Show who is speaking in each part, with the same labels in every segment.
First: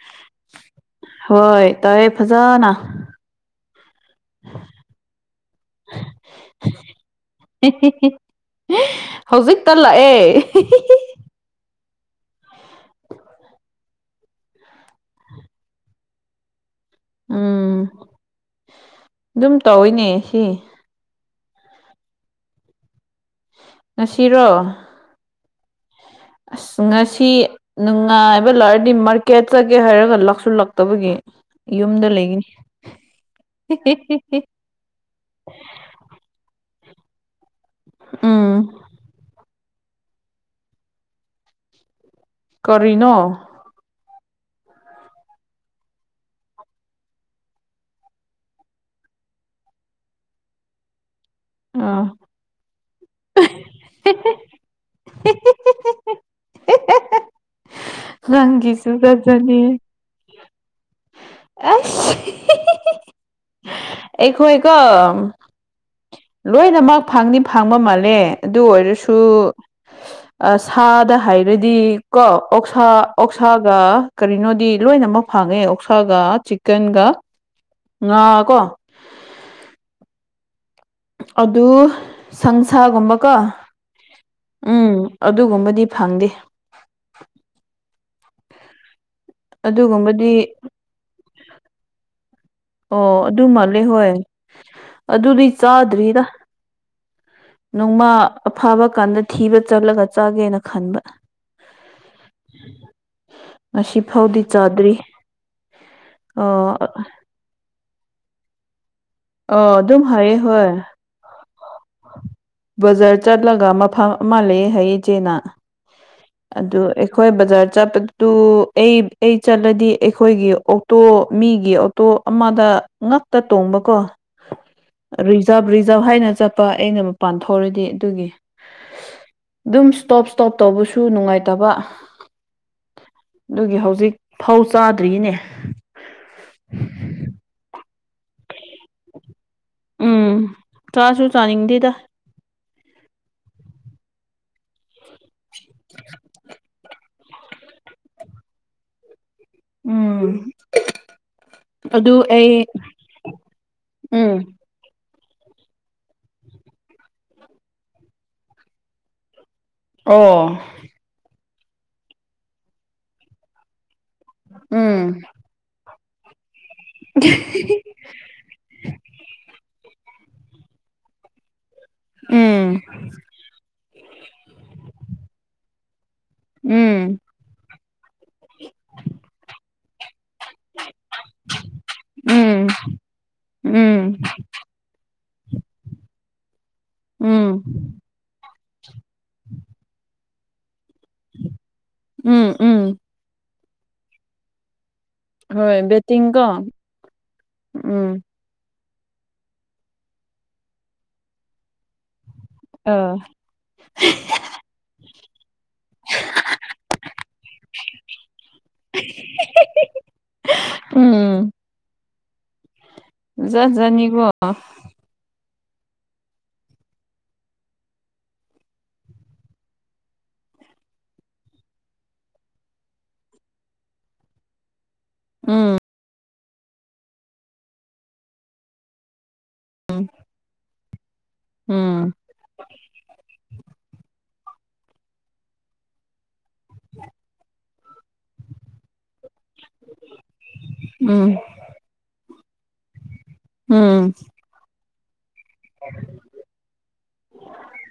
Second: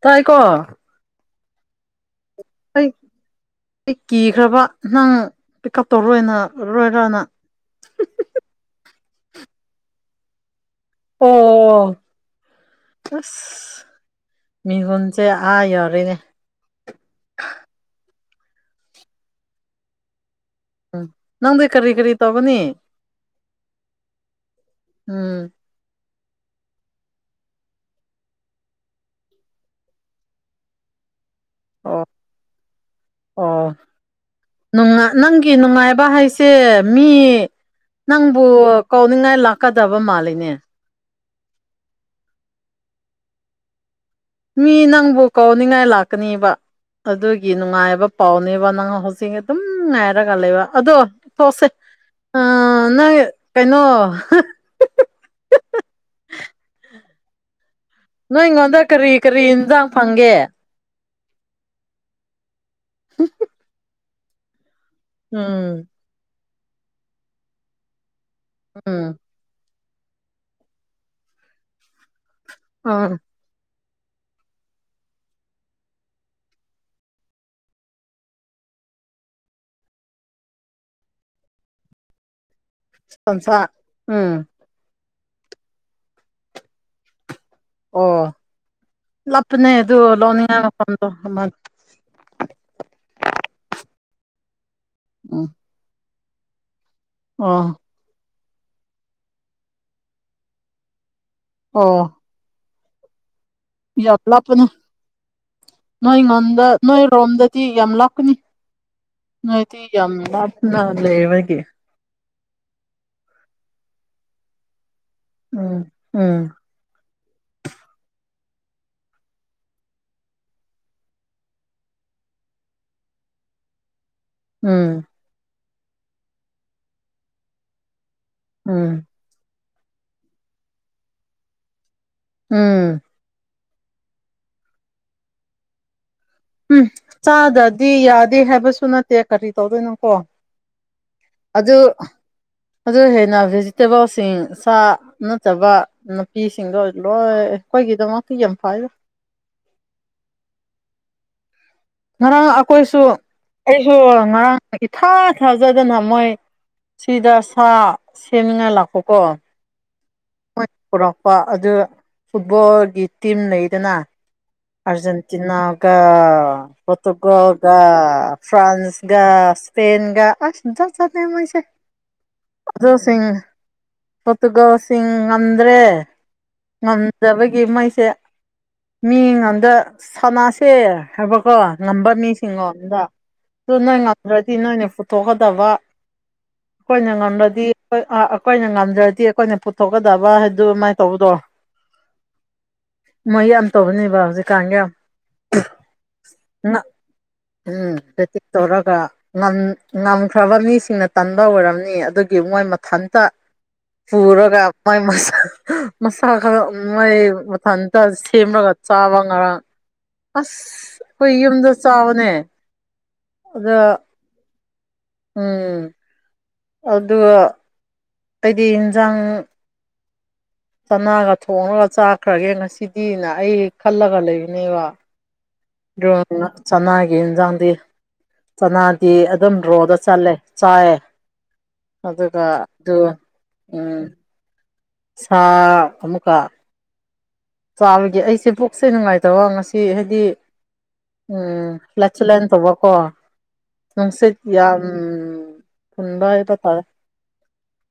Speaker 1: ꯇꯥꯏ ꯀꯣ
Speaker 2: ꯍꯣꯏ ꯇꯌꯦ ꯐꯖꯥꯅ
Speaker 1: ꯑꯩ ꯑꯩ ꯀꯤꯈ꯭ꯔ ꯕ ꯅꯪ ꯄꯤꯛ ꯎꯞ ꯇꯧꯔꯣꯏꯅꯔꯣꯏꯔꯅ
Speaker 2: ꯍꯧꯖꯤꯛ ꯇ ꯂꯥꯛꯑꯦ
Speaker 1: ꯑꯣ ꯑꯁ ꯃꯤꯒꯨꯟ ꯁꯦ ꯑ ꯌꯧꯔꯦꯅꯦ
Speaker 2: ꯎꯝ ꯗꯨꯝ ꯇꯧꯋꯤꯅꯦ ꯁꯤ
Speaker 1: ꯎꯝ ꯅꯪꯗꯤ ꯀꯔꯤ ꯀꯔꯤ ꯇꯧ ꯒꯅꯤ
Speaker 2: ꯉꯁꯤ ꯔꯣ
Speaker 1: ꯎꯝ
Speaker 2: ꯑꯁ ꯉꯥꯁꯤ ꯅꯨꯡꯉꯥꯏꯕ ꯂꯥꯛꯔꯗꯤ ꯃꯥꯔꯀꯦꯠ ꯆꯒꯦ ꯍꯥꯏꯔꯒ ꯂꯥꯛꯁꯤꯜꯂꯛꯇꯕꯒꯤ
Speaker 1: ꯑꯣ
Speaker 2: ꯌꯨꯝꯗ ꯂꯩꯒꯅꯤ
Speaker 1: ꯑꯣ
Speaker 2: [unintelligible]
Speaker 1: ꯅꯪꯒꯤ ꯅꯨꯡꯉꯥꯏꯕ ꯍꯥꯏꯁꯦ ꯃꯤ ꯅꯪꯕꯨ
Speaker 2: ꯎꯝ
Speaker 1: ꯀꯧꯅꯤꯡꯉꯥꯏ ꯂꯥꯛ ꯛꯀꯗꯕ ꯃꯥꯜꯂꯤꯅꯦ
Speaker 2: ꯀꯔꯤꯅꯣ
Speaker 1: ꯃꯤ ꯅꯪꯕꯨ ꯀꯧꯅꯤꯡꯉꯥꯏ ꯂꯥꯛꯀꯅꯦꯕ ꯑꯗꯨꯒꯤ ꯅꯨꯡꯉꯥꯏꯕ ꯄꯥꯎꯅꯦꯕ ꯅꯪ ꯍꯧꯖꯤꯛ ꯑꯗꯨꯝ ꯉꯥꯏꯔꯒ ꯂꯩꯕ ꯑꯗꯣ ꯊꯣꯛꯣꯛꯁꯦ
Speaker 2: ꯑꯥ
Speaker 1: ꯅꯣꯏ ꯀꯩꯅꯣ
Speaker 2: ꯅꯪꯒꯤ
Speaker 1: ꯅꯣꯏꯉꯣꯟꯗ
Speaker 2: ꯁꯨ
Speaker 1: ꯀꯔꯤ ꯀꯔꯤ
Speaker 2: [unintelligible]
Speaker 1: ꯏꯟꯖꯥꯡ ꯐꯪꯒꯦ
Speaker 2: ꯑꯁ [unintelligible] ꯑꯩꯈꯣ ꯑꯩꯀꯣ
Speaker 1: ꯎꯝ
Speaker 2: ꯂꯣꯏꯅꯃꯛ ꯐꯪꯅꯤ ꯐꯪꯕ ꯃꯥꯜꯂꯦ ꯑꯗꯨ
Speaker 1: ꯎꯝ
Speaker 2: ꯑꯣꯏꯔꯁꯨ ꯁꯥꯗ ꯍꯥꯏꯔꯗꯤ ꯀꯣ ꯑꯣꯛꯁꯥ
Speaker 1: ꯑ
Speaker 2: ꯑꯣꯛ ꯑꯣꯛꯁꯥꯒ ꯀꯔꯤꯅꯣꯗꯤ ꯂꯣꯏꯅꯃꯛ ꯐꯥꯡꯉꯦ ꯑꯣꯛꯁꯥꯒ ꯆꯤꯛꯀꯟꯒ ꯉ ꯀꯣ ꯑꯗꯨ ꯁꯪꯁꯥꯒꯨꯝꯕꯀꯣ
Speaker 1: ꯁꯟꯁꯥ ꯎꯝ
Speaker 2: ꯎꯝ ꯑꯗꯨꯒꯨꯝꯕꯗꯤ ꯐꯪꯗꯦ
Speaker 1: ꯑꯣ ꯂꯞꯄꯅꯦ ꯑꯗꯨ
Speaker 2: ꯑꯗꯨꯒꯨꯝꯕꯗꯤ
Speaker 1: ꯂꯧꯅꯤꯡꯉꯥꯏ ꯃꯐꯝꯗꯣ
Speaker 2: ꯑꯣ ꯑꯗꯨ ꯃꯥꯜꯂꯦ ꯍꯣꯏ
Speaker 1: ꯎꯝ
Speaker 2: ꯑꯗꯨꯗꯤ ꯆꯥꯗ꯭ꯔꯤꯗ
Speaker 1: ꯑꯣ
Speaker 2: ꯅꯣꯡꯃꯥ ꯑꯐꯥꯕ ꯀꯥꯟꯗ ꯊꯤꯕ ꯆꯠꯂꯒ ꯆꯥꯒꯦꯅ ꯈꯟꯕ
Speaker 1: ꯑꯣ
Speaker 2: ꯉꯁꯤ
Speaker 1: ꯌꯥꯝ
Speaker 2: ꯐꯥꯎꯗꯤ
Speaker 1: ꯂꯥꯞꯄꯅꯤ
Speaker 2: ꯆꯥꯗ꯭ꯔꯤ
Speaker 1: ꯅꯣꯏ
Speaker 2: ꯑ
Speaker 1: ꯉꯣꯟꯗ ꯅꯣꯏꯔꯣꯝꯗꯗꯤ ꯌꯥꯝ ꯂꯥꯞꯀꯅꯤ
Speaker 2: ꯑ
Speaker 1: ꯅꯣꯏꯗꯤ
Speaker 2: ꯑꯗꯨꯝ
Speaker 1: ꯌꯥꯝ
Speaker 2: ꯍꯥꯏꯌꯦ ꯍꯣꯏ
Speaker 1: ꯂꯥꯞꯅ ꯂꯩꯕꯒꯤ
Speaker 2: ꯕꯖꯥꯔ ꯆꯠꯂꯒ ꯃꯐꯝ ꯑꯃ ꯂꯩ ꯍꯥꯏ ꯏꯆꯦꯅꯥ
Speaker 1: ꯎꯝ ꯎꯝ
Speaker 2: ꯑꯗꯨ ꯑꯩꯈꯣꯏ ꯕꯖꯥꯔ ꯆꯠꯄꯗꯨ ꯑꯩ ꯑꯩ ꯆꯠꯂꯗꯤ ꯑꯩꯈꯣꯏꯒꯤ ꯇꯣ ꯃꯤꯒꯤ ꯑꯣꯇꯣ ꯑꯃꯗ ꯉꯛꯇ ꯇꯣꯡꯕꯀꯣ
Speaker 1: ꯎꯝ
Speaker 2: ꯔꯤꯖꯥꯚ ꯔꯤꯖꯥꯚ ꯍꯥꯏꯅ ꯆꯠꯄ ꯑꯩꯅ ꯃꯄꯥꯟ ꯊꯣꯛꯔꯗꯤ ꯑꯗꯨꯒꯤ
Speaker 1: ꯎꯝ
Speaker 2: ꯑꯗꯨꯝ ꯁꯇꯣꯞ ꯁꯇꯣꯞ ꯇꯧꯕꯁꯨ ꯅꯨꯡꯉꯥꯏꯇꯕ
Speaker 1: ꯎꯝ
Speaker 2: ꯑꯗꯨꯒꯤ ꯍꯧꯖꯤꯛ ꯐꯧ ꯆꯥꯗ꯭ꯔꯤꯅꯦ
Speaker 1: ꯆꯥꯗꯗꯤ ꯌꯥꯗꯦ ꯍꯥꯏꯕꯁꯨ ꯁꯨ ꯅꯠꯇꯦ ꯀꯔꯤ ꯇꯧꯗꯣꯏꯅꯣꯀꯣ
Speaker 2: ꯎꯝ ꯆꯥꯁꯨ
Speaker 1: ꯑꯗꯨ
Speaker 2: ꯆꯥꯅꯤꯡꯗꯦꯗ
Speaker 1: ꯑꯗꯨ ꯍꯦꯟꯅ ꯚꯦꯖꯤꯇꯦꯕꯜꯁꯤꯡ ꯁꯥ ꯅꯠꯇꯕ ꯅꯨꯄꯤꯁꯤꯡꯗꯣ ꯂꯣꯏ ꯑꯩꯈꯣꯏꯒꯤꯗꯃꯛꯇ ꯌꯥꯝ ꯐꯥꯏ
Speaker 2: ꯎꯝ ꯑꯗꯨ
Speaker 1: ꯉꯔꯥꯡ
Speaker 2: ꯑꯩ
Speaker 1: ꯑꯩꯈꯣꯏꯁꯨ ꯑꯩꯁꯨ
Speaker 2: ꯎꯝ
Speaker 1: ꯉꯔꯥꯡ ꯏꯊꯥ ꯊꯥꯖꯗꯅ ꯃꯣꯏ ꯁꯤꯗ ꯁꯥ ꯁꯦꯝꯅꯤꯡꯉꯥꯏ ꯂꯥꯛꯄꯀꯣ ꯃꯣꯏ
Speaker 2: ꯑꯣ
Speaker 1: ꯄꯨꯔꯛꯄ ꯑꯗꯨ ꯐꯨꯠꯕꯣꯜꯒꯤ ꯇꯤꯝ ꯂꯩꯗꯅ
Speaker 2: ꯎꯝ
Speaker 1: ꯑꯔꯖꯦꯟꯇꯤꯅꯥꯒ ꯄꯣꯇꯨꯒꯜꯒ ꯐ꯭ꯔꯥꯟꯁꯒ ꯁꯄꯦꯟꯒ ꯑꯗ ꯆꯦ ꯃꯣꯏꯁꯦ
Speaker 2: ꯎꯝ
Speaker 1: [unintelligible] ꯁꯤꯡ ꯄꯣꯇꯨꯒꯜꯁꯤꯡ ꯉꯝꯗ꯭ꯔꯦ
Speaker 2: ꯎꯝ
Speaker 1: ꯉꯝꯗꯕꯒꯤ ꯃꯣꯏꯁꯦ ꯃꯤ ꯉꯝꯗ ꯁꯥꯟꯅꯁꯦ ꯊꯕꯛ ꯀꯣ ꯉꯝꯕ ꯃꯤꯁꯤꯡꯉꯣ
Speaker 2: ꯎꯝ
Speaker 1: ꯑꯝꯗ ꯑꯗꯨ ꯅꯣꯏ
Speaker 2: ꯎꯝ
Speaker 1: ꯉꯝꯗ꯭ꯔꯗꯤ ꯅꯣꯏꯅꯦ ꯄꯨꯊꯣꯛꯀꯗꯕ ꯑꯩꯈꯣꯏꯅ
Speaker 2: ꯎꯝ
Speaker 1: ꯉꯝꯂꯗꯤ ꯑꯩꯈꯣꯏꯅ ꯉꯝꯗ꯭ꯔꯗꯤ ꯑꯩꯈꯣꯏꯅ ꯄꯨꯊꯣꯛꯀꯗꯕ ꯍꯥꯏꯗꯨꯃꯥꯏ ꯇꯧꯕꯗꯣ
Speaker 2: ꯎꯝ ꯎꯝ
Speaker 1: ꯃꯣꯏ ꯌꯥꯝ ꯇꯧꯕꯅꯦꯕ ꯍꯧꯖꯤꯛꯀꯥꯟꯒꯤ ꯌꯥꯝ
Speaker 2: ꯍꯣꯏ ꯕꯦꯇꯤꯡ ꯀꯣ ꯎꯝ
Speaker 1: ꯇꯧꯔꯒ ꯉꯝ ꯉꯝꯈ꯭ꯔꯕ ꯃꯤꯁꯤꯡꯅ ꯇꯟꯕ ꯑꯣꯏꯔꯝꯅꯤ ꯑꯗꯨꯒꯤ ꯃꯣꯏ
Speaker 2: ꯑꯥ
Speaker 1: ꯃꯊꯟꯇ ꯄꯨꯔꯒ ꯃꯥꯏ ꯃꯁꯥ ꯃꯁꯥ ꯈꯔ ꯃꯥꯏ ꯃꯊꯟꯇ ꯁꯦꯝꯃꯒ ꯆꯕ ꯉꯔꯥꯡ ꯑꯁ
Speaker 2: ꯎꯝ
Speaker 1: [unintelligible] ꯆꯕꯅꯦ
Speaker 2: ꯖꯥꯠ ꯖꯥꯠ ꯅꯤꯀꯣ
Speaker 1: ꯎꯝ ꯑꯗꯨꯒ ꯑꯩꯗꯤ ꯏꯟꯖꯥꯡ ꯆꯅꯥꯒ ꯊꯣꯡꯉꯒ ꯆꯥꯛꯈ꯭ꯔꯒꯦ ꯉꯁꯤꯗꯤꯅ ꯑꯩ ꯈꯜꯂꯒ ꯂꯩꯕꯅꯦꯕ
Speaker 2: ꯎꯝ
Speaker 1: ꯆꯅꯒꯤ ꯌꯦꯟꯖꯗꯤ ꯆꯅꯥ ꯑꯗꯨꯝ ꯔꯣꯗ ꯆꯠꯂꯦ ꯆꯥꯏꯌꯦ
Speaker 2: ꯎꯝ
Speaker 1: ꯑꯗꯨꯒ ꯑꯗꯨ ꯎꯝ ꯁꯥ ꯑꯃꯨꯛꯀ ꯆꯥꯕꯒꯤ ꯑꯩꯁꯦ ꯄꯨꯛꯁꯦ ꯅꯨꯡꯉꯥꯏꯇꯕ ꯉꯁꯤ ꯍꯥꯏꯗꯤ ꯎꯝ [unintelligible] ꯇꯧꯕꯀꯣ
Speaker 2: ꯎꯝ
Speaker 1: ꯅꯨꯡꯁꯤꯠ ꯌꯥꯝ ꯊꯟꯕ ꯍꯥꯏꯕ ꯇꯥꯔꯦ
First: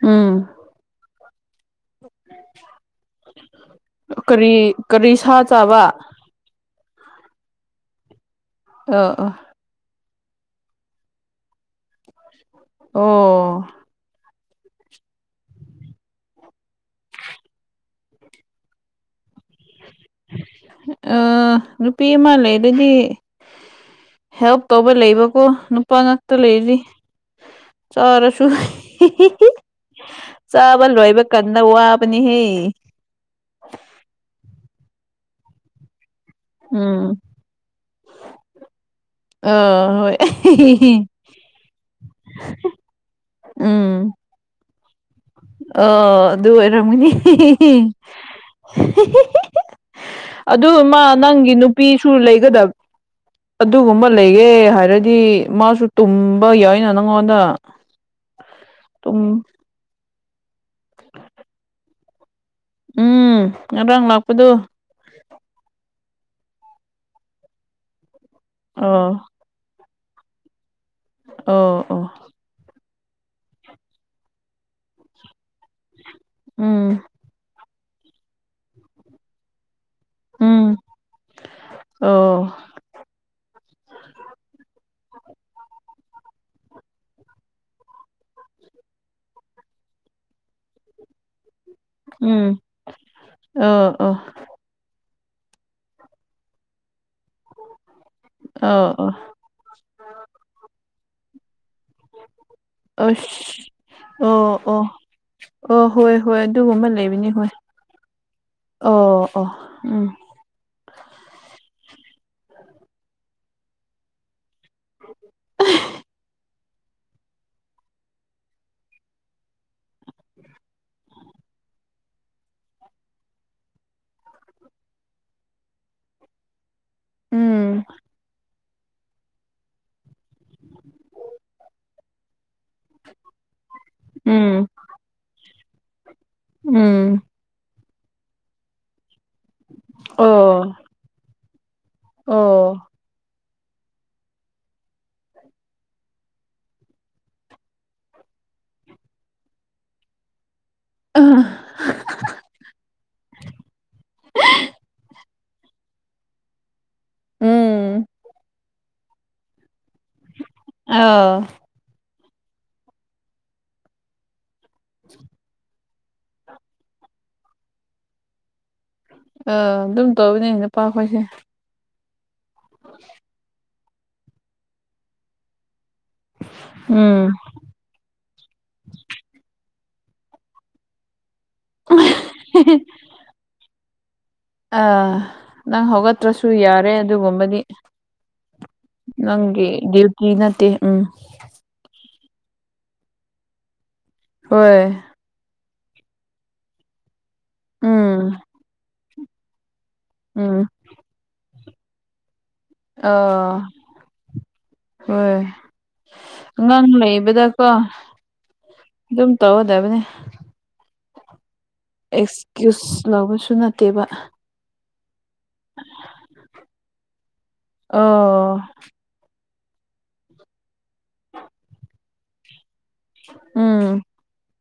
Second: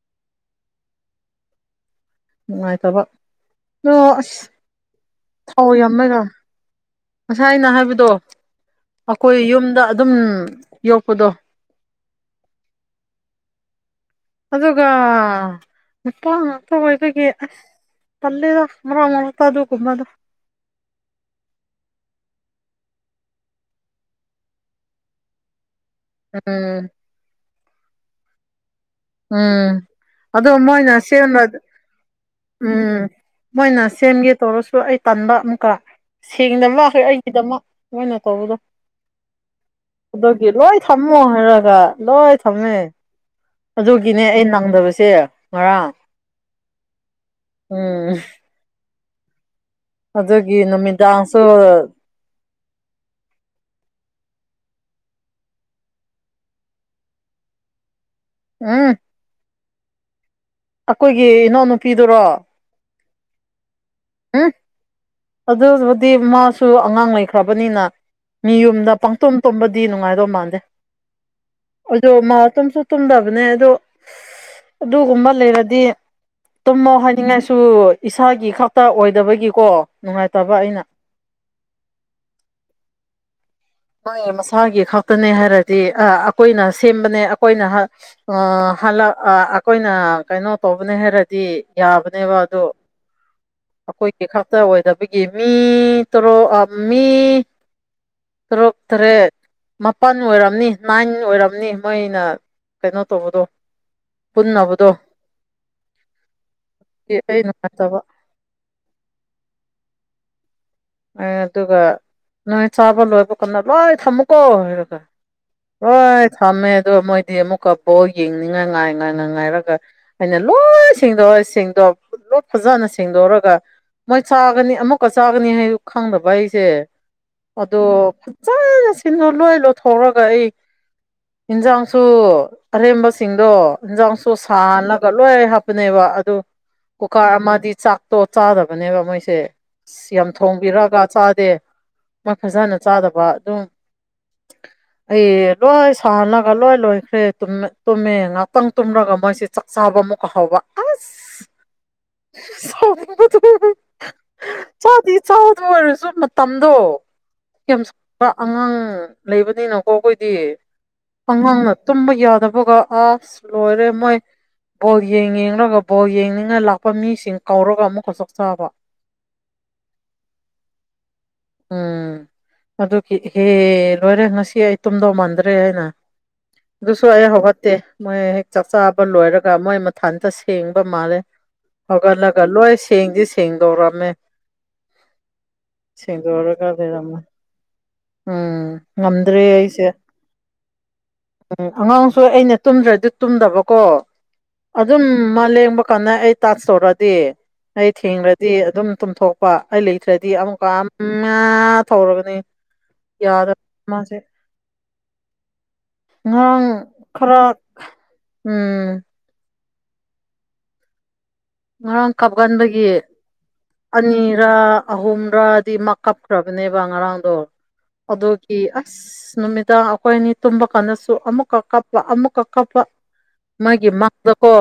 Speaker 2: ꯎꯝ
Speaker 1: ꯅꯨꯡꯉꯥꯏꯇꯕ ꯑꯣ ꯑꯁ
Speaker 2: ꯀꯔꯤ ꯀꯔꯤ ꯁꯥ
Speaker 1: ꯊꯥꯎ
Speaker 2: ꯆꯥꯕ
Speaker 1: ꯌꯥꯝꯃꯒ ꯉꯁꯥꯏ ꯑꯩꯅ ꯍꯥꯏꯕꯗꯣ
Speaker 2: ꯑ ꯑꯣ
Speaker 1: ꯑꯩꯈꯣꯏ ꯌꯨꯝꯗ ꯑꯗꯨꯝ ꯌꯣꯛꯄꯗꯣ
Speaker 2: ꯑꯣ
Speaker 1: ꯑꯗꯨꯒ ꯅꯨꯄꯥ ꯉꯥꯛꯇ ꯑꯣꯏꯕꯒꯤ ꯑꯁ ꯊꯝꯗꯦꯗ ꯃꯔꯛ ꯃꯔꯇ ꯑꯗꯨꯒꯨꯝꯕ ꯑꯗꯨ
Speaker 2: ꯑ ꯅꯨꯄꯤ ꯑꯃ ꯂꯩ ꯑꯗꯨꯗꯤ ꯍꯦꯜꯞ ꯇꯧꯕ ꯂꯩꯕꯀꯣ ꯅꯨꯄꯥ ꯉꯥꯛꯇ ꯂꯩꯗꯤ
Speaker 1: ꯎꯝ
Speaker 2: ꯆꯥꯔꯁꯨ
Speaker 1: ꯎꯝ ꯑꯗꯣ
Speaker 2: ꯆꯥꯕ
Speaker 1: ꯃꯣꯏꯅ
Speaker 2: ꯂꯣꯏꯕ
Speaker 1: ꯁꯦꯝꯕ
Speaker 2: ꯀꯗ ꯋꯥꯕꯅꯤꯍꯦ
Speaker 1: ꯎꯝ ꯃꯣꯏꯅ ꯁꯦꯝꯒꯦ ꯇꯧꯔꯁꯨ ꯑꯩ ꯇꯟꯥꯟꯕ ꯑꯃꯨꯛꯀ ꯁꯦꯡꯗꯃꯛ [unintelligible]
Speaker 2: ꯎꯝ
Speaker 1: ꯑꯩꯒꯤꯗꯃꯛ ꯃꯣꯏꯅ ꯇꯧꯕꯗꯣ
Speaker 2: ꯑ ꯍꯣꯏ
Speaker 1: ꯑꯗꯨꯒꯤ ꯂꯣꯏ ꯊꯝꯃꯣ ꯍꯥꯏꯔꯒ ꯂꯣꯏ ꯊꯝꯃꯦ ꯑꯗꯨꯒꯤꯅꯦ ꯑꯩ ꯅꯪꯗꯕꯁꯦ ꯉꯔꯥꯡ
Speaker 2: ꯑꯣ ꯑꯗꯨ ꯑꯣꯏꯔꯝꯒꯅꯤ
Speaker 1: ꯎꯝ
Speaker 2: [unintelligible]
Speaker 1: ꯑꯗꯨꯒꯤ
Speaker 2: ꯑꯗꯨ ꯃꯥ
Speaker 1: ꯅꯨꯃꯤꯗꯥꯡꯁꯨ
Speaker 2: ꯅꯪꯒꯤ ꯅꯨꯄꯤꯁꯨ ꯂꯩꯒꯗꯕ ꯑꯗꯨꯒꯨꯝꯕ ꯂꯩꯌ‌ꯦ ꯍꯥꯏꯔꯗꯤ ꯃꯥꯁꯨ ꯇꯨꯝꯕ ꯌꯥꯏꯅ ꯅꯪꯉꯣꯟꯗ
Speaker 1: ꯑꯝ
Speaker 2: [unintelligible]
Speaker 1: ꯑꯩꯈꯣꯏꯒꯤ ꯏꯅꯧꯅꯨ ꯄꯤꯗꯨꯔꯣ
Speaker 2: ꯎꯝ ꯉꯔꯥꯡ ꯂꯥꯛꯄꯗꯨ
Speaker 1: ꯑꯗꯨꯕꯨꯗꯤ ꯃꯥꯁꯨ ꯑꯉꯥꯡ ꯂꯩꯈ꯭ꯔꯕꯅꯤꯅ ꯃꯤ ꯌꯨꯝꯗ
Speaker 2: ꯑꯣ
Speaker 1: ꯄꯥꯡꯇꯨꯝ ꯇꯨꯝꯕꯗꯤ ꯅꯨꯡꯉꯥꯏꯗꯧ ꯃꯥꯟꯗꯦ
Speaker 2: ꯑꯣ ꯑꯣ
Speaker 1: ꯃꯥ ꯇꯨꯝꯁꯨ ꯇꯨꯝꯗꯕꯅꯦ ꯑꯗꯣ ꯑꯗꯨꯒꯨꯝꯕ ꯂꯩꯔꯗꯤ ꯇꯨꯝꯃ‌ꯣ
Speaker 2: ꯎꯝ
Speaker 1: ꯍꯥꯏꯅꯤꯡꯉꯥꯁꯨ ꯏꯁꯥꯒꯤ ꯈꯛꯇ ꯑꯣꯏꯗꯕꯒꯤꯀꯣ ꯅꯨꯡꯉꯥꯏꯇꯕ
Speaker 2: ꯎꯝ
Speaker 1: ꯑꯩꯅ
Speaker 2: ꯑꯣ
Speaker 1: ꯍ‌ꯣꯏ ꯃꯁꯥꯒꯤ ꯈꯛꯇꯅꯦ ꯍꯥꯏꯔꯗꯤ ꯑ ꯑꯩꯈꯣꯏꯅ ꯁꯦꯝꯕꯅꯦ ꯑꯩꯈꯣꯏꯅ ꯍ ꯑ ꯍꯂꯛ ꯑ ꯑꯩꯈꯣꯏꯅ ꯀꯩꯅꯣ ꯇꯧꯕꯅꯦ ꯍꯥꯏꯔꯗꯤ ꯌꯥꯕꯅꯦꯕ
Speaker 2: ꯎꯝ
Speaker 1: ꯑꯗꯣ
Speaker 2: ꯑꯣ ꯑꯣ
Speaker 1: ꯑꯩꯈꯣꯏꯒꯤ ꯈꯛ ꯇ ꯑꯣꯏꯗꯕꯒꯤ ꯃꯤ ꯇꯔꯨ ꯑ ꯑꯃꯤ ꯇꯔꯨꯛ
Speaker 2: ꯑꯣ ꯑꯣ
Speaker 1: ꯇꯔꯦꯠ ꯃꯥꯄꯜ ꯑꯣꯏꯔꯝꯅꯤ ꯅꯥꯏꯟ ꯑꯣꯏꯔꯝꯅꯤ ꯃꯩꯅ ꯀꯩꯅꯣ ꯇꯧꯕꯗꯣ
Speaker 2: ꯑꯁ ꯑꯣ ꯑꯣ
Speaker 1: ꯄꯨꯟꯅꯕꯗꯣ
Speaker 2: ꯑꯣ ꯍꯣꯏ ꯍꯣꯏ ꯑꯗꯨꯒꯨꯝꯕ ꯂꯩꯕꯅꯤ
Speaker 1: ꯑꯩ
Speaker 2: ꯍꯣꯏ
Speaker 1: ꯅꯨꯡꯉꯥꯏꯇꯕ
Speaker 2: ꯑꯣ ꯑꯣ ꯎꯝ
Speaker 1: ꯑꯦ ꯑꯗꯨꯒ ꯅꯣꯏ ꯆꯥꯕ ꯂꯣꯏꯕ ꯀꯗ ꯂꯣꯏ ꯊꯝꯃꯨꯀꯣ ꯍꯥꯏꯔꯒ ꯍꯣꯏ ꯊꯝꯃꯦ ꯑꯗꯣ ꯃꯣꯏꯗꯤ ꯑꯃꯨꯛꯀ ꯕꯣꯛ ꯌꯦꯡꯅꯤꯡꯉ ꯉꯥꯏ ꯉꯥꯏ ꯉ ꯉꯥꯏꯔꯒ ꯍꯥꯏꯩꯅ ꯂꯣꯏ ꯁꯦꯡꯗꯣꯛꯑ ꯁꯦꯡꯗꯣꯛ ꯂꯣꯏ ꯐꯖꯅ ꯁꯦꯡꯗꯣꯛꯎꯔꯒ ꯃꯣꯏ ꯆꯥꯒꯅꯤ ꯑꯃꯨꯛꯀ ꯆꯥꯒꯅꯤ ꯍꯥꯏ ꯈꯪꯗꯕ ꯑꯩꯁꯦ ꯑꯗꯣ
Speaker 2: ꯎꯝ
Speaker 1: ꯐꯅ ꯁꯤꯟꯗ ꯂꯣꯏ ꯂꯣꯠꯊꯣꯛꯔꯒ ꯑꯩ ꯌꯦꯟꯖꯥꯡꯁꯨ ꯑꯔꯦꯝꯕꯁꯤꯡꯗꯣ ꯌꯦꯟꯖꯥꯡꯁꯨ
Speaker 2: ꯎꯝ
Speaker 1: ꯁꯥꯂꯒ ꯂꯣꯏꯔ ꯍꯥꯞꯄꯅꯦꯕ ꯑꯗꯨ
Speaker 2: ꯎꯝ
Speaker 1: ꯀꯨꯀꯥꯔ ꯑꯃꯗꯤ ꯆꯥꯛꯇꯣ ꯆꯥꯗꯕꯅꯦꯕ ꯃꯣꯏꯁꯦ ꯌꯥꯝ
Speaker 2: ꯑꯣ
Speaker 1: ꯊꯣꯡꯕꯤꯔꯒ ꯆꯥꯗꯦ ꯃꯣꯏ ꯐꯖꯅ
Speaker 2: ꯑꯣ
Speaker 1: ꯆꯥꯗꯕ ꯑꯗꯨꯝ ꯑꯩ ꯂꯣꯏ ꯁꯂꯒ ꯂꯣꯏ ꯂꯣꯏꯈ꯭ꯔꯦ ꯇꯨꯝꯃꯦ ꯉꯍꯥꯛꯇꯪ ꯇꯨꯝꯔꯒ ꯃꯣꯏꯁꯤ ꯆꯥꯛ ꯆꯥꯕ ꯑꯃꯨꯛ ꯍꯥꯎꯕ ꯑ ꯁ ꯆꯥꯗꯤ ꯏꯆꯗ ꯑꯣꯏꯔꯁꯨ ꯃꯇꯝꯗꯣ ꯌꯥꯝ
Speaker 2: ꯎꯝ
Speaker 1: ꯁꯕ ꯑꯉꯥꯡ ꯂꯩꯕꯅꯤꯅꯀꯣ ꯑꯩꯈꯣꯏꯗꯤ
Speaker 2: ꯑꯥ
Speaker 1: ꯈꯪꯍꯥꯡꯅ ꯇꯨꯝꯕ ꯌꯥꯗꯕꯒ ꯑꯁ ꯂꯣꯏꯔꯦ ꯃꯣꯏ ꯕꯣꯜ ꯌꯦꯡ ꯌꯦꯡꯂꯡꯒ ꯕꯣꯜ ꯌꯦꯡꯅꯤꯡꯉ ꯂꯥꯛꯄ ꯃꯤꯁꯤꯡ ꯀꯧꯔꯒ ꯑꯃꯨꯛ ꯈ ꯆꯣꯛ ꯆꯥꯕ
Speaker 2: ꯑꯥ ꯑꯗꯨꯝ ꯇꯧꯕꯅꯦ ꯅꯨꯄꯥꯈꯣꯏꯁꯦ
Speaker 1: ꯎꯝ ꯑꯗꯨꯒꯤ ꯏꯍꯦ ꯂꯣꯏꯔꯦ ꯉꯁꯤ ꯑꯩ ꯇꯨꯝꯗꯧ ꯃꯥꯟꯗ꯭ꯔꯦ ꯍꯥꯏꯅ ꯑꯗꯨꯁꯨ ꯑꯩ
Speaker 2: ꯎꯝ
Speaker 1: ꯍꯧꯒꯠ ꯇꯦ ꯃꯣꯏ ꯍꯦꯛ ꯆꯥꯛ ꯆꯥꯕ ꯂꯣꯏꯔꯒ ꯃꯣꯏ ꯃꯊꯟꯇ ꯁꯦꯡꯕ ꯃꯥꯜꯂꯦ ꯍꯧꯒꯠꯂꯒ ꯂꯣꯏ ꯁꯦꯡꯗꯤ ꯁꯦꯡꯗꯧꯔꯝꯃꯦ
Speaker 2: ꯑꯥ ꯅꯪ ꯍꯧꯒꯠꯇ꯭ꯔꯁꯨ
Speaker 1: ꯁꯦꯡꯗꯣꯛꯔꯒ
Speaker 2: ꯌꯥꯔꯦ
Speaker 1: ꯂꯩꯔꯝꯃꯦ
Speaker 2: ꯑꯗꯨꯒꯨꯝꯕꯗꯤ
Speaker 1: ꯎꯝ ꯉꯝꯗ꯭ꯔꯦ
Speaker 2: ꯅꯪꯒꯤ
Speaker 1: ꯑꯩꯁꯦ
Speaker 2: ꯗ꯭ꯌꯨꯇꯤ ꯅꯠꯇꯦ ꯎꯝ
Speaker 1: ꯎꯝ ꯑꯉꯥꯡꯁꯨ ꯑꯩꯅ ꯇꯨꯝꯗ꯭ꯔꯗꯤ ꯇꯨꯝꯗꯕꯀꯣ
Speaker 2: ꯍꯣꯏ
Speaker 1: ꯑꯗꯨꯝ ꯎꯝ ꯃꯥ ꯂꯦꯡꯕ ꯀꯥꯟꯗ ꯑꯩ ꯇꯥꯛꯁ ꯇꯧꯔꯗꯤ ꯑꯩ
Speaker 2: ꯎꯝ
Speaker 1: ꯊꯦꯡꯂꯗꯤ ꯑꯗꯨꯝ ꯇꯨꯝꯊꯣꯛ ꯀꯣ ꯑꯩ ꯂꯩꯇ꯭ꯔꯗꯤ
Speaker 2: ꯎꯝ
Speaker 1: ꯑꯃꯨꯛꯀ ꯑꯃ ꯃꯥ ꯊꯧꯔꯒꯅꯤ
Speaker 2: ꯑꯥ
Speaker 1: ꯌꯥꯗꯕ ꯃꯥꯁꯦ
Speaker 2: ꯍꯣꯏ
Speaker 1: ꯉꯔꯥꯡ
Speaker 2: ꯑꯉꯥꯡ
Speaker 1: ꯈꯔ
Speaker 2: ꯂꯩꯕꯗꯀꯣ
Speaker 1: ꯎꯝ
Speaker 2: ꯑꯗꯨꯝ ꯇꯧꯒꯗꯕꯅꯤ
Speaker 1: ꯉꯔꯥꯡ ꯀꯞꯃꯟꯕꯒꯤ
Speaker 2: ꯑꯦꯛꯁꯀ꯭ꯌꯨꯁ ꯂꯧꯕꯁꯨ ꯅꯠꯇꯦꯕ
Speaker 1: ꯑꯅꯤꯔꯛ ꯑꯍꯨꯝꯔꯛ ꯗꯤ ꯃꯥ ꯀꯞꯈ꯭ꯔꯕꯅꯦꯕ ꯉꯔꯥꯡꯗꯣ
Speaker 2: ꯑꯣ
Speaker 1: ꯑꯗꯨꯒꯤ ꯑꯁ ꯅꯨꯃꯤꯗꯥꯡ ꯑꯩꯈꯣꯏꯅꯤ ꯇꯨꯝꯕ ꯀꯥꯟꯗꯁꯨ ꯑꯃꯨꯛꯀ ꯀꯞꯄ ꯑꯃꯨꯛꯀ ꯀꯞꯄ
Speaker 2: ꯎꯝ
Speaker 1: ꯑꯩꯒꯤ ꯃꯪꯗꯀꯣ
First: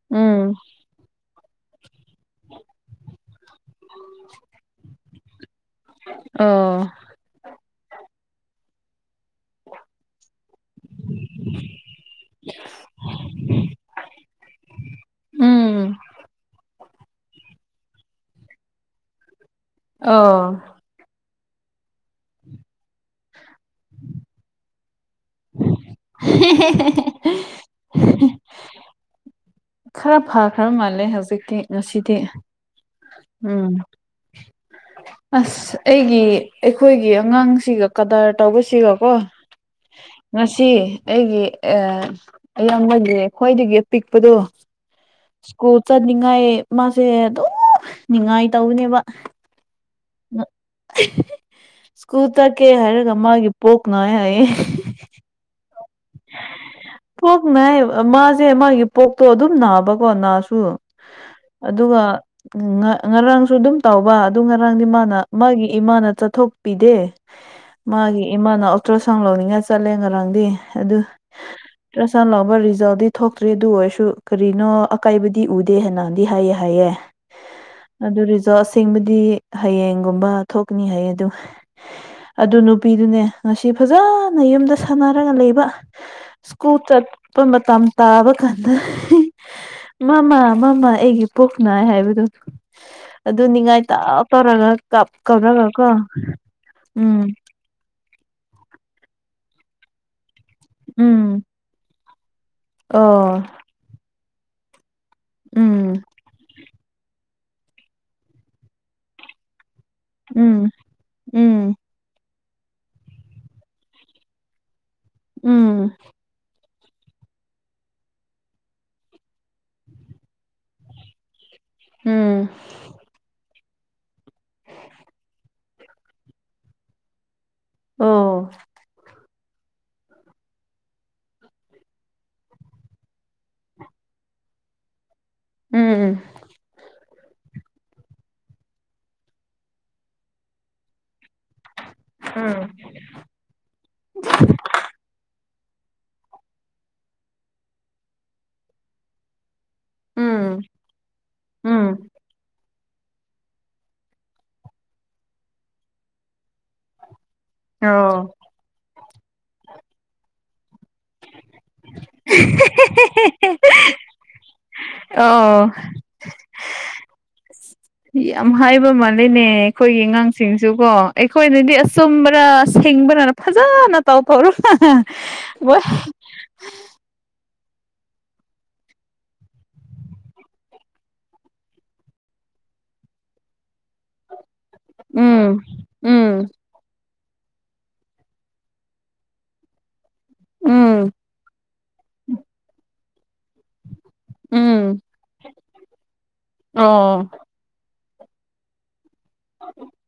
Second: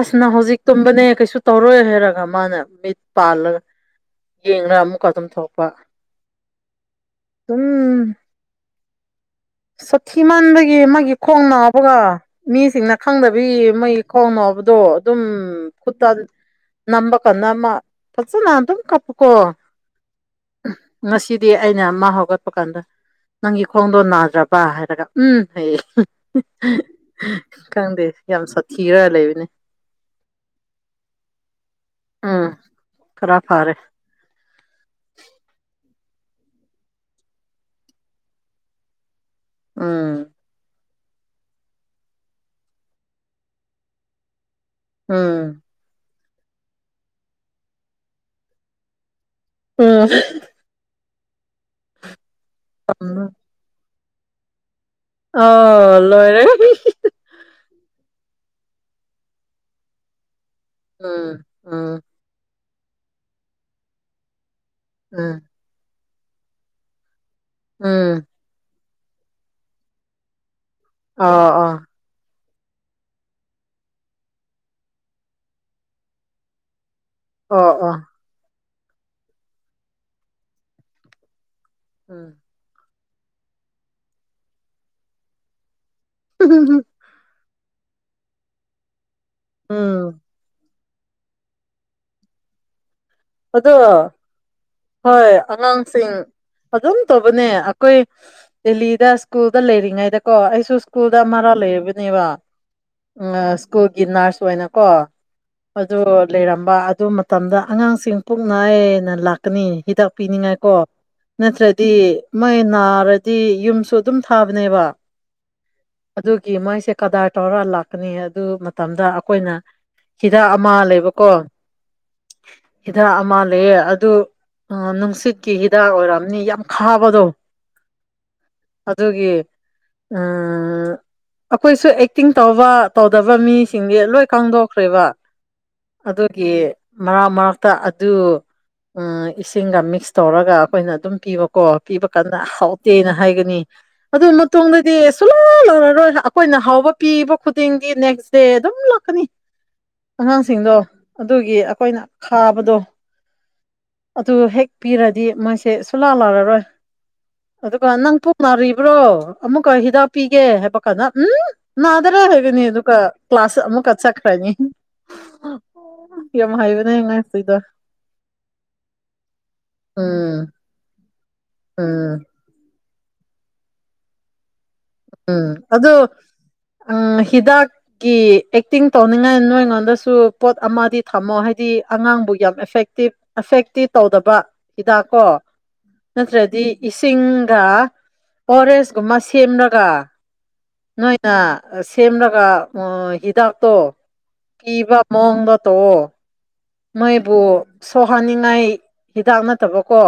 Speaker 1: ꯑꯁ
Speaker 2: ꯎꯝ
Speaker 1: ꯍꯧꯖꯤꯛ ꯇꯨꯝꯕꯅꯦ ꯀꯩꯁꯨ ꯇꯧꯔꯣꯏ ꯍꯥꯏꯔꯒ ꯃꯥꯅ ꯃꯤꯠ ꯄꯥꯜꯂꯒ ꯌꯦꯡꯉ ꯑꯃꯨꯛꯀ ꯑꯗꯨꯝ ꯊꯣꯛꯄ
Speaker 2: ꯑꯣ
Speaker 1: ꯎꯝ ꯁꯥꯊꯤꯃꯟꯕꯒꯤ ꯃꯥꯒꯤ ꯈꯣꯡ ꯅꯥꯕꯒ ꯃꯤꯁꯤꯡꯅ ꯈꯪꯗꯕꯤ ꯃꯩ ꯈꯣꯡꯅꯕꯗꯣ ꯑꯗꯨꯝ
Speaker 2: ꯎꯝ
Speaker 1: ꯈꯨꯠꯇ ꯅꯝꯕ ꯀꯥꯟꯗ ꯑꯃ ꯐꯖꯅ ꯑꯗꯨꯝ ꯀꯞꯄꯀꯣ
Speaker 2: ꯑ
Speaker 1: ꯉꯁꯤꯗꯤ ꯑꯩꯅ ꯑꯃ ꯍꯧꯒꯠꯄ ꯀꯥꯟꯗ ꯅꯪꯒꯤ ꯈꯣꯡꯗꯣ ꯅꯥꯗ꯭ꯔꯕ ꯍꯥꯏꯔꯒ ꯎꯝ ꯍꯩꯌꯦ ꯈꯪꯗꯦ ꯌꯥꯝ ꯁꯥꯊꯤꯔ ꯂꯩꯕꯅꯦ
Speaker 2: ꯈꯔ ꯐꯈ꯭ꯔ ꯃꯥꯜꯂꯦ ꯍꯧꯖꯤꯛꯇꯤ ꯉꯁꯤꯗꯤ
Speaker 1: ꯎꯝ ꯈꯔ
Speaker 2: ꯎꯝ
Speaker 1: [unintelligible]
Speaker 2: ꯑꯁ ꯑꯩꯒꯤ ꯑꯩꯈꯣꯏꯒꯤ ꯑꯉꯥꯡꯁꯤꯒ ꯀꯗꯔ ꯇꯧꯕꯁꯤꯒꯀꯣ
Speaker 1: ꯎꯝ
Speaker 2: ꯉꯁꯤ ꯑꯩꯒꯤ [unintelligible] ꯈ꯭ꯋꯥꯏꯗꯒꯤ ꯄꯤꯛꯄꯗꯣ
Speaker 1: ꯎꯝ
Speaker 2: ꯁ꯭ꯀꯨꯜ ꯆꯠꯅꯤꯡꯉꯥꯏ ꯃꯥꯁꯦ ꯑꯗꯨꯝ ꯅꯤꯡꯉꯥꯏ ꯇꯧꯕꯅꯦꯕ
Speaker 1: ꯎꯝ
Speaker 2: ꯁ꯭ꯀꯨꯜ ꯆꯠꯀꯦ ꯍꯥꯏꯔꯒ
Speaker 1: ꯎꯝ
Speaker 2: ꯃꯥꯒꯤ ꯄꯣꯛ ꯅꯥꯏ ꯍꯥꯏꯌꯦ
Speaker 1: ꯑꯣ ꯂꯣꯏꯔꯦ
Speaker 2: ꯄꯣꯛ ꯅꯥꯏꯌꯦ ꯃꯥꯁꯦ ꯃꯥꯒꯤ ꯄꯣꯛꯇꯣ ꯑꯗꯨꯝ ꯅꯥꯕꯀꯣ ꯅꯥꯁꯨ
Speaker 1: ꯎꯝ
Speaker 2: ꯑꯗꯨꯒ
Speaker 1: ꯎꯝ
Speaker 2: ꯉꯔꯥꯡꯁꯨ ꯑꯗꯨꯝ ꯇꯧꯕ ꯑꯗꯨ ꯉꯔꯥꯡꯗꯤ ꯃꯥꯅ
Speaker 1: ꯎꯝ
Speaker 2: ꯃꯥꯒꯤ ꯏꯃꯥꯅ ꯆꯠꯊꯣꯛꯄꯤꯗꯦ ꯃꯥꯒꯤ
Speaker 1: ꯎꯝ
Speaker 2: ꯏꯃꯥꯅ ꯑꯜꯇ꯭ꯔꯁꯥꯎꯟ ꯂꯧꯅꯤꯡꯉꯥꯏ ꯆꯠꯂꯦ ꯉꯔꯥꯡꯗꯤ ꯑꯗꯨ
Speaker 1: ꯑ ꯑꯥ
Speaker 2: ꯇ꯭ꯔꯁꯥꯎꯟ ꯂꯧꯕ ꯔꯤꯖꯜꯗꯤ ꯊꯣꯛꯇ꯭ꯔꯤ ꯑꯗꯨ ꯑꯣꯏꯔꯁꯨ ꯀꯔꯤꯅꯣ ꯑꯀꯥꯏꯕꯗꯤ ꯎꯗꯦ ꯍꯥꯏꯅꯗꯤ ꯍꯥꯏꯌꯦ ꯍꯥꯏꯌꯦ
Speaker 1: ꯑꯣ ꯑꯣ
Speaker 2: ꯑꯗꯨ ꯔꯤꯖꯜ ꯑꯁꯦꯡꯕꯗꯤ ꯍꯌꯦꯡꯒꯨꯝꯕ ꯊꯣꯛꯀꯅꯤ ꯍꯥꯏ ꯑꯗꯨ
Speaker 1: ꯎꯝ
Speaker 2: ꯑꯗꯨ ꯅꯨꯄꯤꯗꯨꯅꯦ ꯉꯁꯤ ꯐꯖꯅ ꯌꯨꯝꯗ ꯁꯥꯟꯅꯔꯒ ꯂꯩꯕ ꯁ꯭ꯀꯨꯜ ꯆꯠ ꯃꯇꯝ ꯇꯥꯕ ꯀꯥꯟꯗ
Speaker 1: ꯎꯝ
Speaker 2: ꯃꯃꯥ ꯃꯃꯥ ꯑꯩꯒꯤ ꯄꯨꯛ ꯅꯥꯏ ꯍꯥꯏꯕꯗꯨ ꯑꯗꯨ
Speaker 1: ꯑꯗꯣ
Speaker 2: ꯅꯤꯡꯉꯥꯏꯇ
Speaker 1: ꯍꯣꯏ
Speaker 2: ꯀꯧꯔꯒ ꯀꯣ
Speaker 1: ꯑꯉꯥꯡꯁꯤꯡ ꯑꯗꯨꯝ
Speaker 2: ꯎꯝ
Speaker 1: ꯇꯧꯕꯅꯦ ꯑꯩꯈꯣꯏ ꯗꯦꯜꯂꯤꯗ ꯁ꯭ꯀꯨꯜꯗ ꯂꯩꯔꯤꯉꯩꯗꯀꯣ ꯑꯩ [unintelligible] ꯁ꯭ꯀꯨꯜꯗ
Speaker 2: ꯎꯝ
Speaker 1: ꯃꯔꯥꯜ ꯂꯩꯕꯅꯦꯕ ꯎ
Speaker 2: ꯑꯣ
Speaker 1: ꯁ꯭ꯀꯨꯜꯒꯤ ꯅꯔꯁ ꯑꯣꯏꯅꯀꯣ ꯑꯗꯨ
Speaker 2: ꯎꯝ
Speaker 1: ꯂꯩꯔꯝꯕ ꯑꯗꯨ ꯃꯇꯝꯗ ꯑꯉꯥꯡꯁꯤꯡ ꯄꯨꯛꯅꯥꯏ ꯂꯥꯛꯀꯅꯤ ꯍꯤꯗꯥꯛ
Speaker 2: ꯎꯝ
Speaker 1: ꯄꯤꯅꯤꯡꯉꯥꯏꯀꯣ
Speaker 2: ꯎꯝ
Speaker 1: ꯅꯠꯇ꯭ꯔꯗꯤ ꯃꯣꯏ ꯅꯥꯔꯗꯤ ꯌꯨꯝꯁꯨ ꯑꯗꯨꯝ ꯊꯥꯕꯅꯦꯕ
Speaker 2: ꯎꯝ
Speaker 1: ꯑꯗꯨꯒꯤ ꯃꯣꯏꯁꯦ ꯀꯗꯥꯔ ꯇꯧꯔ ꯂꯥꯛꯀꯅꯤ ꯑꯗꯨ ꯃꯇꯝꯗ ꯑꯈꯣꯏꯅ ꯍꯤꯗꯥꯛ ꯑꯃ ꯂꯩꯕꯀꯣ
Speaker 2: ꯎꯝ
Speaker 1: ꯍꯤꯗꯥꯛ ꯑꯃ ꯂꯩꯑꯦ ꯑꯗꯨ ꯑ ꯅꯨꯡꯁꯤꯠꯀꯤ ꯍꯤꯗꯥꯛ ꯑꯣꯏꯔꯝꯅꯤ ꯌꯥꯝ ꯈꯥꯕꯗꯣ
Speaker 2: ꯑꯣ
Speaker 1: ꯑꯗꯨꯒꯤ ꯎꯝ ꯑꯩꯈꯣꯏꯁꯨ ꯑꯦꯛꯇꯤꯡ ꯇꯧꯕ ꯇꯧꯗꯕ ꯃꯤꯁꯤꯡꯗꯤ ꯂꯣꯏ ꯈꯪꯗꯣꯛꯈ꯭ꯔꯦꯕ
Speaker 2: ꯎꯝ
Speaker 1: ꯑꯗꯨꯒꯤ ꯃꯔꯛ ꯃꯔꯛ ꯇ ꯑꯗꯨ ꯏꯁꯤꯡꯒ ꯃꯤꯛꯁ ꯇꯧꯔꯒ ꯑꯩꯈꯣꯏꯅ ꯑꯗꯨꯝ ꯄꯤꯕ ꯀꯣ ꯄꯤꯕ ꯀꯥꯟꯗ
Speaker 2: ꯎꯝ
Speaker 1: ꯍꯥꯎꯇꯦꯅ ꯍꯥꯏꯒꯅꯤ ꯑꯗꯨ ꯃꯇꯨꯡꯗꯗꯤ ꯁꯨꯡꯂꯞ ꯂꯞꯔꯔꯣꯏ ꯑꯈꯣꯏꯅ ꯍꯥꯎꯕ ꯄꯤꯕ ꯈꯨꯗꯤꯡꯒꯤ ꯅꯦꯛꯁ ꯗꯦ ꯑꯗꯨꯝ ꯂꯥꯛꯀꯅꯤ
Speaker 2: ꯎꯝ
Speaker 1: ꯑꯉꯥꯡꯁꯤꯡꯗꯣ ꯑꯗꯨꯒꯤ
Speaker 2: ꯎꯝ
Speaker 1: ꯑꯈꯣꯏꯅ ꯈꯥꯕꯗꯣ ꯑꯗꯨ ꯍꯦꯛ ꯄꯤꯔꯗꯤ ꯃꯣꯏꯁꯦ ꯁꯨꯂꯥ ꯂꯔꯔꯣꯏ ꯑꯗꯨꯒ ꯅꯪ
Speaker 2: ꯑꯣ
Speaker 1: ꯄꯣꯛ ꯅꯥꯔꯤꯕ꯭ꯔꯣ ꯑꯃꯨꯛꯀ ꯍꯤꯗꯥꯛ ꯄꯤꯒꯦ ꯍꯥꯏꯕ ꯀꯥꯟꯗ ꯎꯝ ꯅꯗ꯭ꯔꯦ ꯍꯥꯏꯒꯅꯤ ꯑꯗꯨꯒ ꯀ꯭ꯂꯥꯁ ꯑꯃꯨꯛ ꯆꯠꯈ꯭ꯔꯅꯤ
Speaker 2: ꯑꯧ
Speaker 1: ꯌꯥꯝ ꯍꯥꯏꯕꯅꯦ ꯑꯉꯥꯡꯁꯤꯗ
Speaker 2: ꯌꯥꯝ ꯍꯥꯏꯕ ꯃꯥꯜꯂꯤꯅꯦ ꯑꯩꯈꯣꯏꯒꯤ
Speaker 1: ꯎꯝ
Speaker 2: ꯑꯉꯥꯡꯁꯤꯡꯁꯨꯀꯣ ꯑꯩꯈꯣꯏꯅꯗꯤ
Speaker 1: ꯎꯝ
Speaker 2: ꯑꯆꯨꯝꯕꯔꯥ ꯍꯤꯡꯕꯔꯥ ꯐꯖꯅ ꯇꯥꯎ ꯐꯧꯔ
Speaker 1: ꯎꯝ ꯑꯗꯨ ꯎꯝ ꯍꯤꯗꯥꯛ ꯒꯤ ꯑꯦꯛꯇꯤꯡ ꯇꯧꯅꯤꯡꯉꯥꯏ ꯅꯣꯏꯉꯣꯟꯗꯁꯨ ꯄꯣꯠ ꯑꯃꯗꯤ ꯊꯝꯃꯣ ꯍꯥꯏꯗꯤ ꯑꯉꯥꯡꯕꯨ ꯌꯥꯝ ꯑꯦꯐꯦꯛꯇꯤꯞ ꯑꯦꯐꯦꯛꯇꯤ ꯇꯧꯗꯕ ꯍꯤꯗꯥꯛ ꯀꯣ
Speaker 2: ꯎꯝ ꯎꯝ
Speaker 1: ꯅꯠꯇ꯭ꯔꯗꯤ ꯏꯁ ꯇꯤꯡꯒ ꯐꯣꯔꯦꯁꯀꯨꯝꯕ ꯁꯦꯝꯔꯒ
Speaker 2: ꯎꯝ
Speaker 1: ꯅꯣꯏꯅ ꯁꯦꯝꯂꯀ ꯍꯤꯗꯥꯛ ꯇꯣ ꯊꯤꯕꯥ
Speaker 2: ꯎꯝ
Speaker 1: [unintelligible] ꯇꯧꯑꯣ
Speaker 2: ꯑꯣ
Speaker 1: ꯃꯣꯏꯕꯨ ꯁꯣꯛꯍꯟꯅꯤꯡꯉꯥꯏ ꯍꯤꯗꯥꯛ ꯅꯠꯇꯕꯀꯣ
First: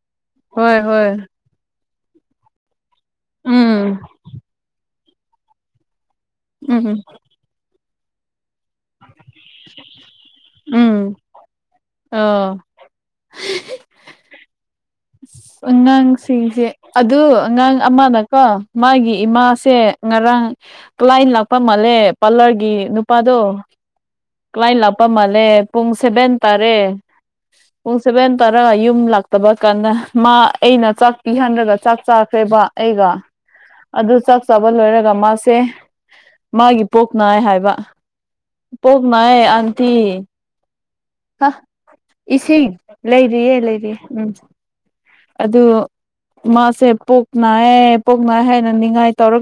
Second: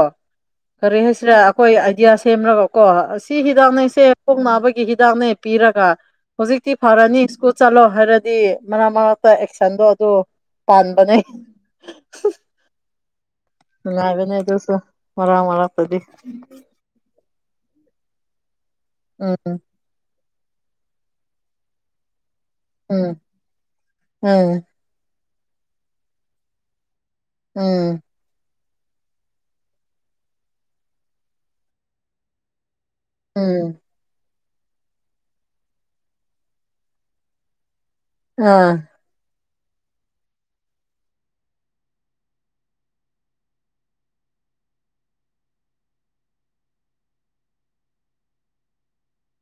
Speaker 2: ꯍꯣꯏ ꯍꯣꯏ
Speaker 1: ꯀꯔꯤꯟꯁꯔꯥ ꯍꯣꯏ ꯑꯥꯏꯗꯤꯌꯥ ꯁꯦꯝꯃꯒ ꯀꯣ ꯁꯤ
Speaker 2: ꯎꯝ
Speaker 1: ꯍꯤꯗꯥꯛꯅꯦꯁꯦ ꯄꯨꯛ ꯅꯥꯕꯒꯤ ꯍꯤꯗꯥꯛꯅꯦ ꯄꯤꯔꯒ ꯍꯧꯖꯤꯛꯇꯤ
Speaker 2: ꯎꯝ
Speaker 1: ꯐꯔꯅꯤ ꯁ꯭ꯀꯨꯜ ꯆꯠꯂꯣ ꯍꯥꯏꯔꯗꯤ ꯃꯔꯛ ꯃꯔꯛꯇ ꯑꯦꯛꯁꯟꯗꯣ ꯑꯗꯨ
Speaker 2: ꯎꯝ
Speaker 1: ꯄꯥꯟꯕꯅꯦ
Speaker 2: ꯑꯣ
Speaker 1: ꯅꯨꯡꯉꯥꯏꯕꯅꯦ ꯑꯗꯨꯁꯨ ꯃꯔꯛ ꯃꯔꯛꯇꯗꯤ
Speaker 2: ꯑꯉꯥꯡꯁꯤꯡꯁꯦ ꯑꯗꯨ ꯑꯉꯥꯡ ꯑꯃꯅꯀꯣ ꯃꯥꯒꯤ
Speaker 1: ꯎꯝ
Speaker 2: ꯏꯃꯥꯁꯦ ꯉꯔꯥꯡ ꯀ꯭ꯂꯥꯏꯟ ꯂꯥꯛꯄ ꯃꯥꯜꯂꯦ ꯄꯥꯂꯔꯒꯤ
Speaker 1: ꯎꯝ
Speaker 2: ꯅꯨꯄꯥꯗꯣ
Speaker 1: ꯎꯝ
Speaker 2: ꯀ꯭ꯂꯥꯏꯟ ꯂꯥꯛ ꯄ ꯃꯥꯜꯂꯦ ꯄꯨꯡ ꯁꯦꯚꯦꯟ ꯇꯥꯔꯦ ꯄꯨꯡ
Speaker 1: ꯎꯝ
Speaker 2: ꯁꯦꯚꯦꯟ ꯇꯥꯔꯥ ꯌꯨꯝ ꯂꯥꯛꯇꯕ ꯀꯟꯗ ꯃꯥ ꯑꯩꯅ ꯆꯥꯛ ꯄꯤꯍꯟꯔꯒ ꯆꯥꯛ ꯆꯥꯈ꯭ꯔꯦꯕ ꯑꯩꯒ
Speaker 1: ꯎꯝ
Speaker 2: ꯑꯗꯨ ꯆꯥꯛ ꯆꯥꯕ ꯂꯣꯏꯔꯒ ꯃꯥꯁꯦ ꯃꯥꯒꯤ ꯄꯨꯛ ꯅꯥꯏ ꯍꯥꯏꯕ
Speaker 1: ꯑꯥ
Speaker 2: ꯄꯨꯛ ꯅꯥꯢꯌꯦ ꯑꯟꯇꯤ ꯍ ꯏꯁꯤꯡ ꯂꯩꯔꯤꯌꯦ ꯂꯩꯔꯤꯌꯦ ꯎꯝ ꯑꯗꯨ ꯃꯥꯁꯦ ꯄꯨꯛ ꯅꯥꯏꯌꯦ ꯄꯨꯛ ꯅꯥꯏ ꯍꯥꯏꯅ ꯅꯤꯡꯉꯥꯏ ꯇꯧꯔꯒ